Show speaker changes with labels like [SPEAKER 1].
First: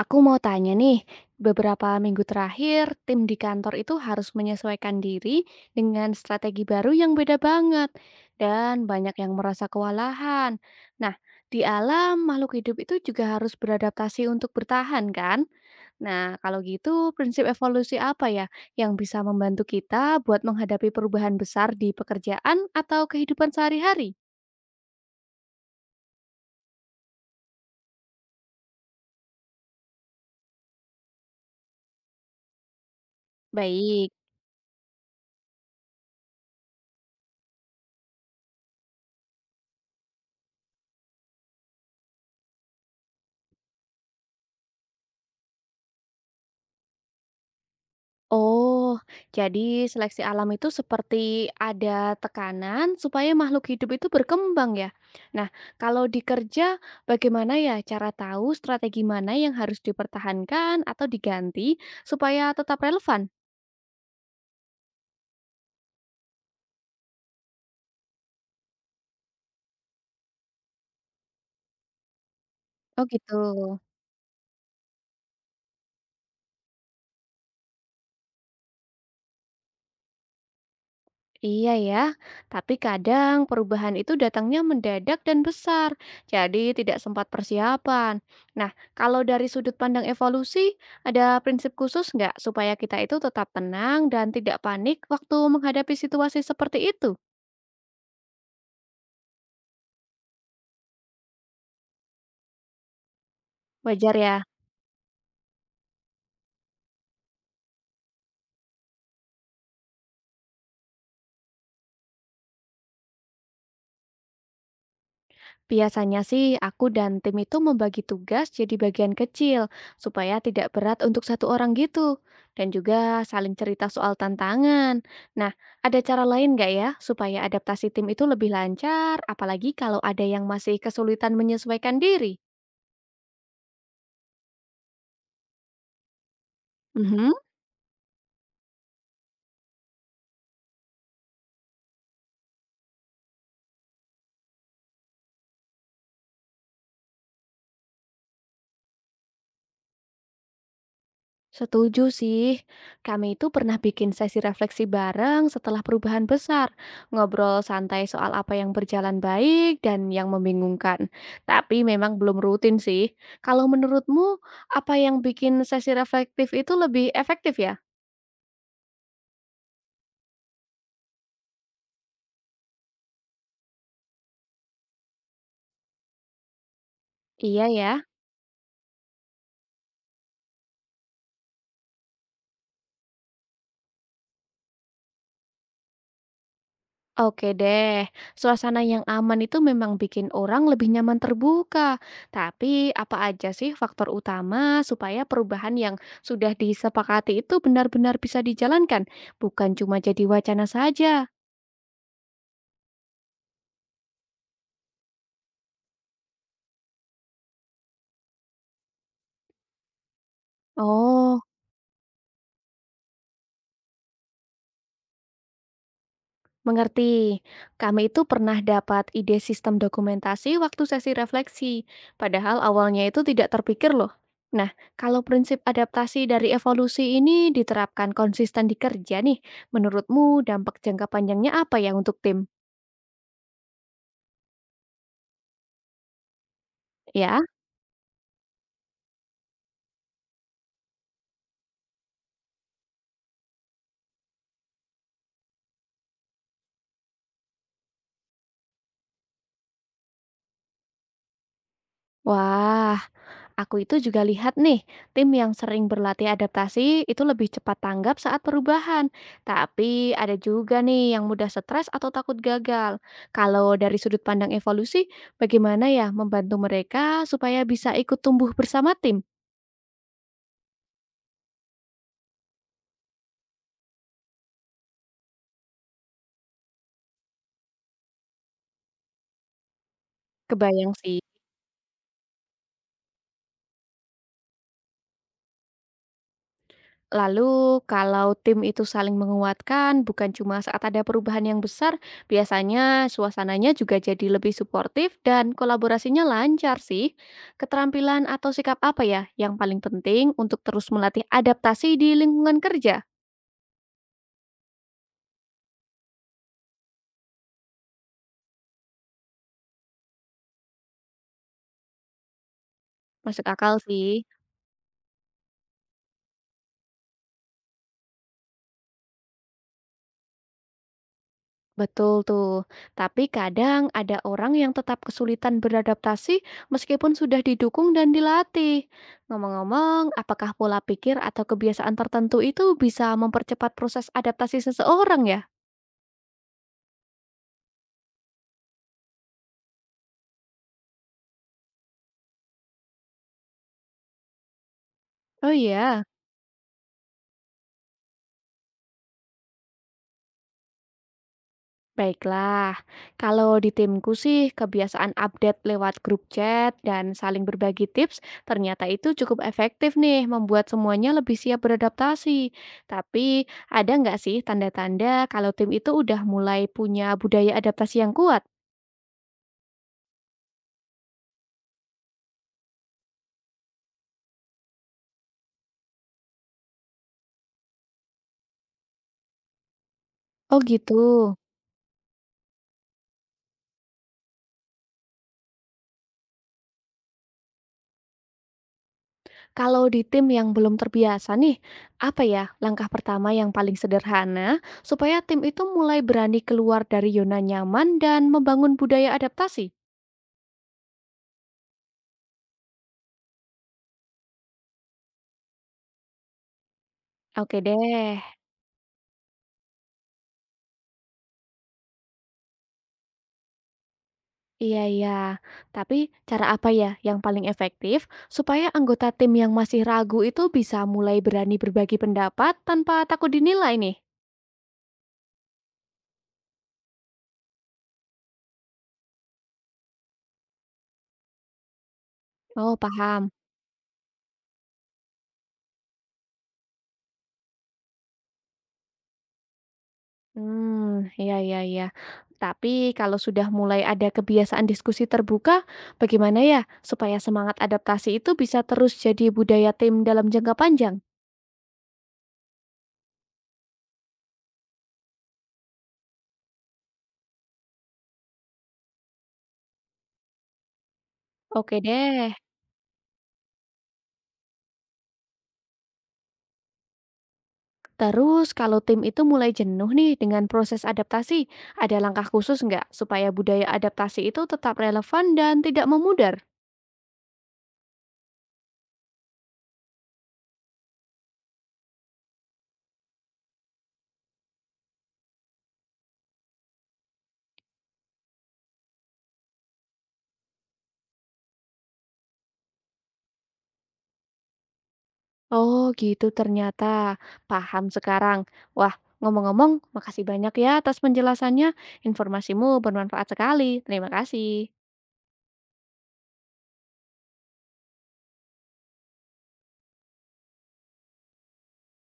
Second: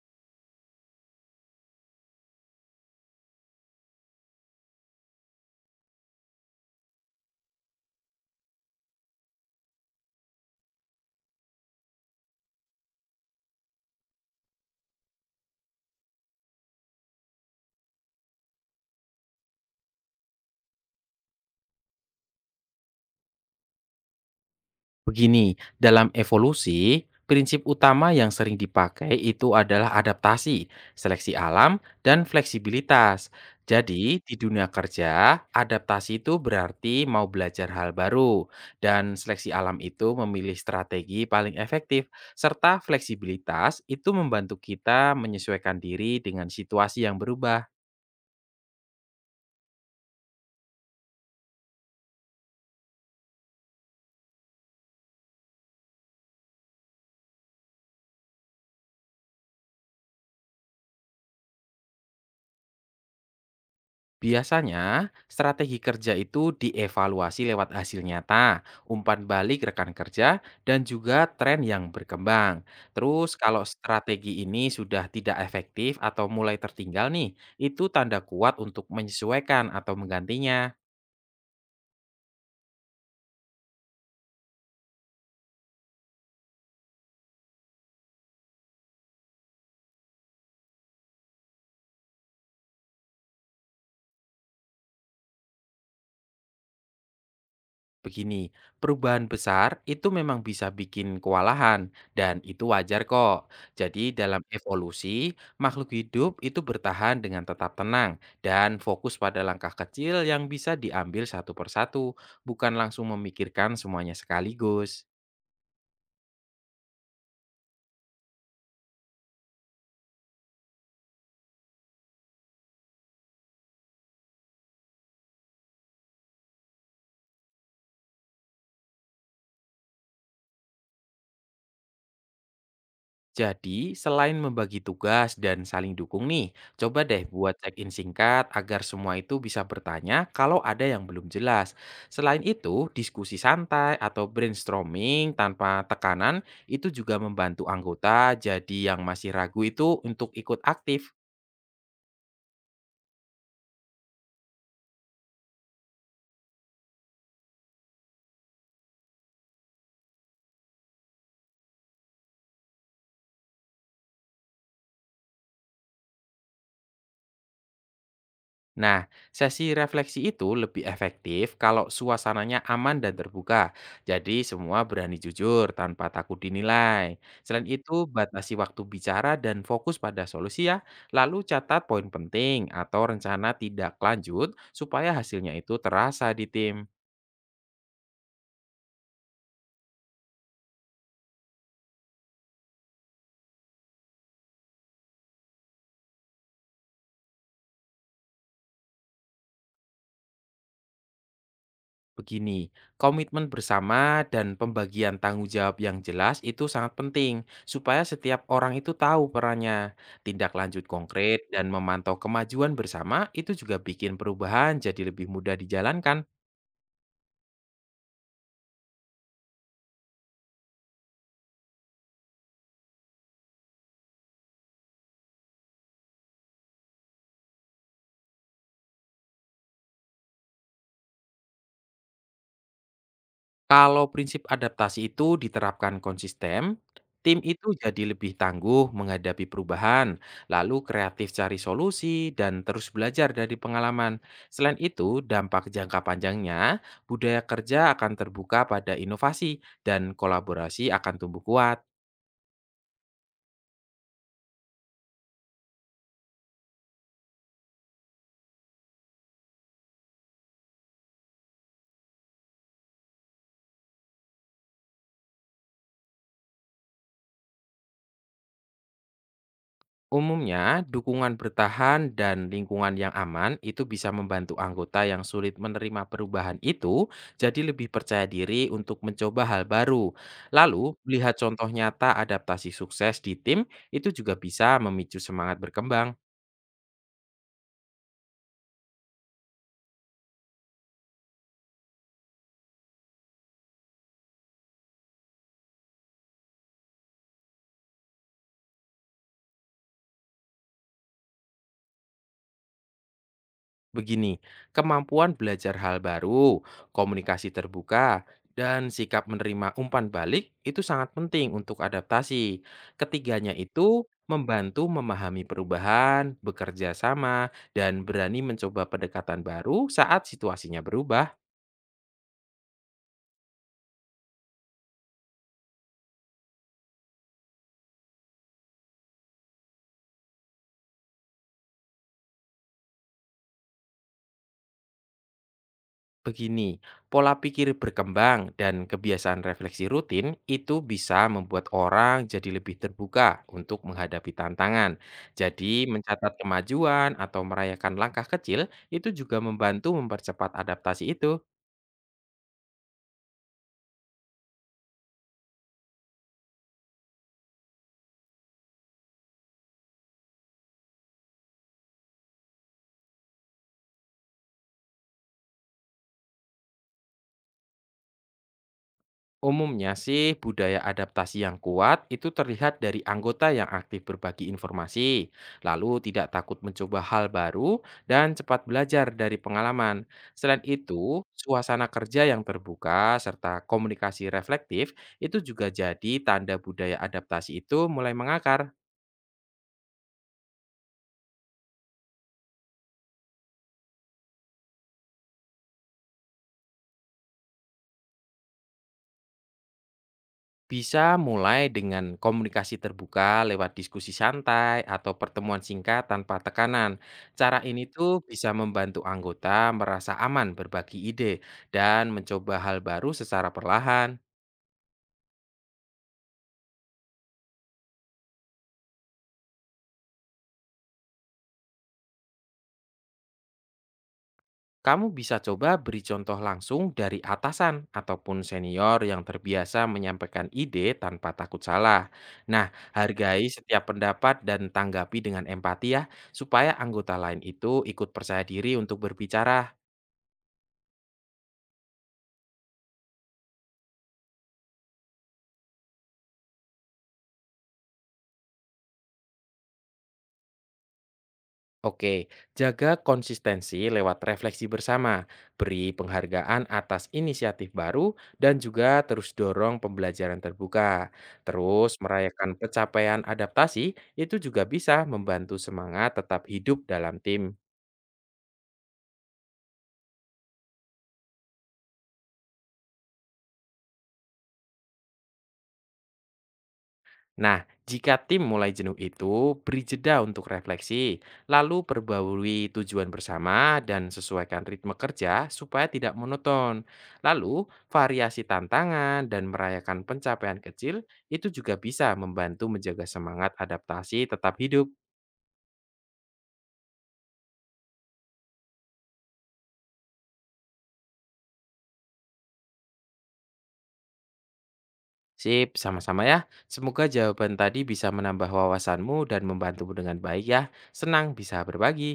[SPEAKER 1] Aku mau tanya nih, beberapa minggu terakhir tim di kantor itu harus menyesuaikan diri dengan strategi baru yang beda banget dan banyak yang merasa kewalahan. Nah, di alam makhluk hidup itu juga harus beradaptasi untuk bertahan kan? Nah, kalau gitu prinsip evolusi apa ya yang bisa membantu kita buat menghadapi perubahan besar di pekerjaan atau kehidupan sehari-hari?
[SPEAKER 2] Begini, dalam evolusi, prinsip utama yang sering dipakai itu adalah adaptasi, seleksi alam, dan fleksibilitas.
[SPEAKER 1] Baik.
[SPEAKER 2] Jadi, di dunia kerja, adaptasi itu berarti mau belajar hal baru, dan seleksi alam itu memilih strategi paling efektif, serta fleksibilitas itu membantu kita menyesuaikan diri dengan situasi yang berubah.
[SPEAKER 1] Oh, jadi seleksi alam itu seperti ada tekanan supaya makhluk hidup itu berkembang ya. Nah, kalau di kerja bagaimana ya cara tahu strategi mana yang harus dipertahankan atau diganti supaya tetap relevan?
[SPEAKER 2] Biasanya, strategi kerja itu dievaluasi lewat hasil nyata, umpan balik rekan kerja, dan juga tren yang berkembang.
[SPEAKER 1] Oh
[SPEAKER 2] Terus
[SPEAKER 1] gitu.
[SPEAKER 2] kalau strategi ini sudah tidak efektif atau mulai tertinggal nih, itu tanda kuat untuk menyesuaikan atau menggantinya.
[SPEAKER 1] Iya ya, tapi kadang perubahan itu datangnya mendadak dan besar, jadi tidak sempat persiapan. Nah, kalau dari sudut pandang evolusi, ada prinsip khusus nggak supaya kita itu tetap tenang dan tidak panik waktu menghadapi situasi seperti itu?
[SPEAKER 2] Begini, perubahan besar itu memang bisa bikin kewalahan, dan itu wajar kok.
[SPEAKER 1] Wajar
[SPEAKER 2] Jadi, dalam
[SPEAKER 1] ya?
[SPEAKER 2] evolusi, makhluk hidup itu bertahan dengan tetap tenang dan fokus pada langkah kecil yang bisa diambil satu persatu, bukan langsung memikirkan semuanya sekaligus.
[SPEAKER 1] Biasanya sih aku dan tim itu membagi tugas jadi bagian kecil supaya tidak berat untuk satu orang gitu. Dan juga saling cerita soal tantangan. Nah, ada cara lain nggak ya supaya adaptasi tim itu lebih lancar apalagi kalau ada yang masih kesulitan menyesuaikan diri?
[SPEAKER 2] Jadi, selain membagi tugas dan saling dukung nih, coba deh buat check-in singkat agar semua itu bisa bertanya kalau ada yang belum jelas. Selain itu, diskusi santai atau brainstorming tanpa tekanan itu juga membantu anggota jadi yang masih ragu itu untuk ikut aktif.
[SPEAKER 1] Setuju sih. Kami itu pernah bikin sesi refleksi bareng setelah perubahan besar. Ngobrol santai soal apa yang berjalan baik dan yang membingungkan. Tapi memang belum rutin sih. Kalau menurutmu, apa yang bikin sesi reflektif itu lebih efektif ya?
[SPEAKER 2] Nah, sesi refleksi itu lebih efektif kalau suasananya aman dan terbuka. Jadi semua berani jujur tanpa takut dinilai.
[SPEAKER 1] Iya
[SPEAKER 2] Selain itu,
[SPEAKER 1] ya.
[SPEAKER 2] batasi waktu bicara dan fokus pada solusi ya. Lalu catat poin penting atau rencana tidak lanjut supaya hasilnya itu terasa di tim.
[SPEAKER 1] Oke deh, suasana yang aman itu memang bikin orang lebih nyaman terbuka. Tapi apa aja sih faktor utama supaya perubahan yang sudah disepakati itu benar-benar bisa dijalankan, bukan cuma jadi wacana saja?
[SPEAKER 2] Begini, komitmen bersama dan pembagian tanggung jawab yang jelas itu sangat penting supaya setiap orang itu tahu perannya. Tindak lanjut
[SPEAKER 1] Oh.
[SPEAKER 2] konkret dan memantau kemajuan bersama itu juga bikin perubahan jadi lebih mudah dijalankan.
[SPEAKER 1] Mengerti, kami itu pernah dapat ide sistem dokumentasi waktu sesi refleksi, padahal awalnya itu tidak terpikir loh. Nah, kalau prinsip adaptasi dari evolusi ini diterapkan konsisten di kerja nih, menurutmu dampak jangka panjangnya apa ya untuk tim?
[SPEAKER 2] Kalau prinsip adaptasi itu diterapkan konsisten, tim
[SPEAKER 1] Ya?
[SPEAKER 2] itu jadi lebih tangguh menghadapi perubahan, lalu kreatif cari solusi, dan terus belajar dari pengalaman. Selain itu, dampak jangka panjangnya, budaya kerja akan terbuka pada inovasi, dan kolaborasi akan tumbuh kuat.
[SPEAKER 1] Wah, aku itu juga lihat nih, tim yang sering berlatih adaptasi itu lebih cepat tanggap saat perubahan. Tapi ada juga nih yang mudah stres atau takut gagal. Kalau dari sudut pandang evolusi, bagaimana ya membantu mereka supaya bisa ikut tumbuh bersama tim?
[SPEAKER 2] Umumnya, dukungan bertahan dan lingkungan yang aman itu bisa membantu anggota yang sulit menerima perubahan itu jadi lebih percaya diri untuk mencoba hal baru.
[SPEAKER 1] Kebayang
[SPEAKER 2] Lalu,
[SPEAKER 1] sih.
[SPEAKER 2] melihat contoh nyata adaptasi sukses di tim itu juga bisa memicu semangat berkembang.
[SPEAKER 1] Lalu, kalau tim itu saling menguatkan, bukan cuma saat ada perubahan yang besar, biasanya suasananya juga jadi lebih suportif dan kolaborasinya lancar sih. Keterampilan atau sikap apa ya yang paling penting untuk terus melatih adaptasi di lingkungan kerja?
[SPEAKER 2] Begini, kemampuan belajar hal baru, komunikasi terbuka, dan sikap menerima umpan balik itu sangat penting untuk adaptasi.
[SPEAKER 1] Masuk
[SPEAKER 2] Ketiganya
[SPEAKER 1] akal
[SPEAKER 2] itu
[SPEAKER 1] sih.
[SPEAKER 2] membantu memahami perubahan, bekerja sama, dan berani mencoba pendekatan baru saat situasinya berubah.
[SPEAKER 1] Betul tuh. Tapi kadang ada orang yang tetap kesulitan beradaptasi meskipun sudah didukung dan dilatih. Ngomong-ngomong, apakah pola pikir atau kebiasaan tertentu itu bisa mempercepat proses adaptasi seseorang ya?
[SPEAKER 2] Begini, pola pikir berkembang dan kebiasaan refleksi rutin itu bisa membuat orang jadi lebih terbuka untuk menghadapi tantangan.
[SPEAKER 1] Oh
[SPEAKER 2] Jadi,
[SPEAKER 1] iya.
[SPEAKER 2] mencatat kemajuan atau merayakan langkah kecil itu juga membantu mempercepat adaptasi itu.
[SPEAKER 1] Baiklah, kalau di timku sih kebiasaan update lewat grup chat dan saling berbagi tips ternyata itu cukup efektif nih membuat semuanya lebih siap beradaptasi. Tapi ada nggak sih tanda-tanda kalau tim itu udah mulai punya budaya adaptasi yang kuat?
[SPEAKER 2] Umumnya sih budaya adaptasi yang kuat itu terlihat dari anggota yang aktif berbagi informasi, lalu tidak takut mencoba hal baru dan cepat belajar dari pengalaman.
[SPEAKER 1] Oh
[SPEAKER 2] Selain
[SPEAKER 1] gitu.
[SPEAKER 2] itu, suasana kerja yang terbuka serta komunikasi reflektif itu juga jadi tanda budaya adaptasi itu mulai mengakar.
[SPEAKER 1] Kalau di tim yang belum terbiasa nih, apa ya langkah pertama yang paling sederhana supaya tim itu mulai berani keluar dari zona nyaman dan membangun budaya adaptasi?
[SPEAKER 2] Bisa mulai dengan komunikasi terbuka lewat diskusi santai atau pertemuan singkat tanpa tekanan.
[SPEAKER 1] Oke
[SPEAKER 2] Cara ini
[SPEAKER 1] deh.
[SPEAKER 2] tuh bisa membantu anggota merasa aman berbagi ide dan mencoba hal baru secara perlahan.
[SPEAKER 1] Iya iya, tapi cara apa ya yang paling efektif supaya anggota tim yang masih ragu itu bisa mulai berani berbagi pendapat tanpa takut dinilai nih?
[SPEAKER 2] Kamu bisa coba beri contoh langsung dari atasan ataupun senior yang terbiasa menyampaikan ide tanpa takut salah. Nah,
[SPEAKER 1] Oh, paham.
[SPEAKER 2] hargai setiap pendapat dan tanggapi dengan empati ya, supaya anggota lain itu ikut percaya diri untuk berbicara.
[SPEAKER 1] Hmm, iya, iya, iya. Tapi kalau sudah mulai ada kebiasaan diskusi terbuka, bagaimana ya supaya semangat adaptasi itu bisa terus jadi budaya tim dalam jangka panjang?
[SPEAKER 2] Oke, jaga konsistensi lewat refleksi bersama, beri penghargaan atas inisiatif baru, dan juga terus dorong pembelajaran terbuka.
[SPEAKER 1] Oke
[SPEAKER 2] Terus
[SPEAKER 1] deh.
[SPEAKER 2] merayakan pencapaian adaptasi itu juga bisa membantu semangat tetap hidup dalam tim.
[SPEAKER 1] Terus kalau tim itu mulai jenuh nih dengan proses adaptasi, ada langkah khusus nggak supaya budaya adaptasi itu tetap relevan dan tidak memudar?
[SPEAKER 2] Nah, jika tim mulai jenuh itu, beri jeda untuk refleksi, lalu perbaharui tujuan bersama dan sesuaikan ritme kerja supaya tidak monoton. Lalu, variasi tantangan dan merayakan pencapaian kecil itu juga bisa membantu menjaga semangat adaptasi tetap hidup.
[SPEAKER 1] Oh gitu ternyata, paham sekarang. Wah, ngomong-ngomong, makasih banyak ya atas penjelasannya. Informasimu bermanfaat sekali. Terima kasih.
[SPEAKER 2] Sip, sama-sama ya. Semoga jawaban tadi bisa menambah wawasanmu dan membantumu dengan baik ya. Senang bisa berbagi.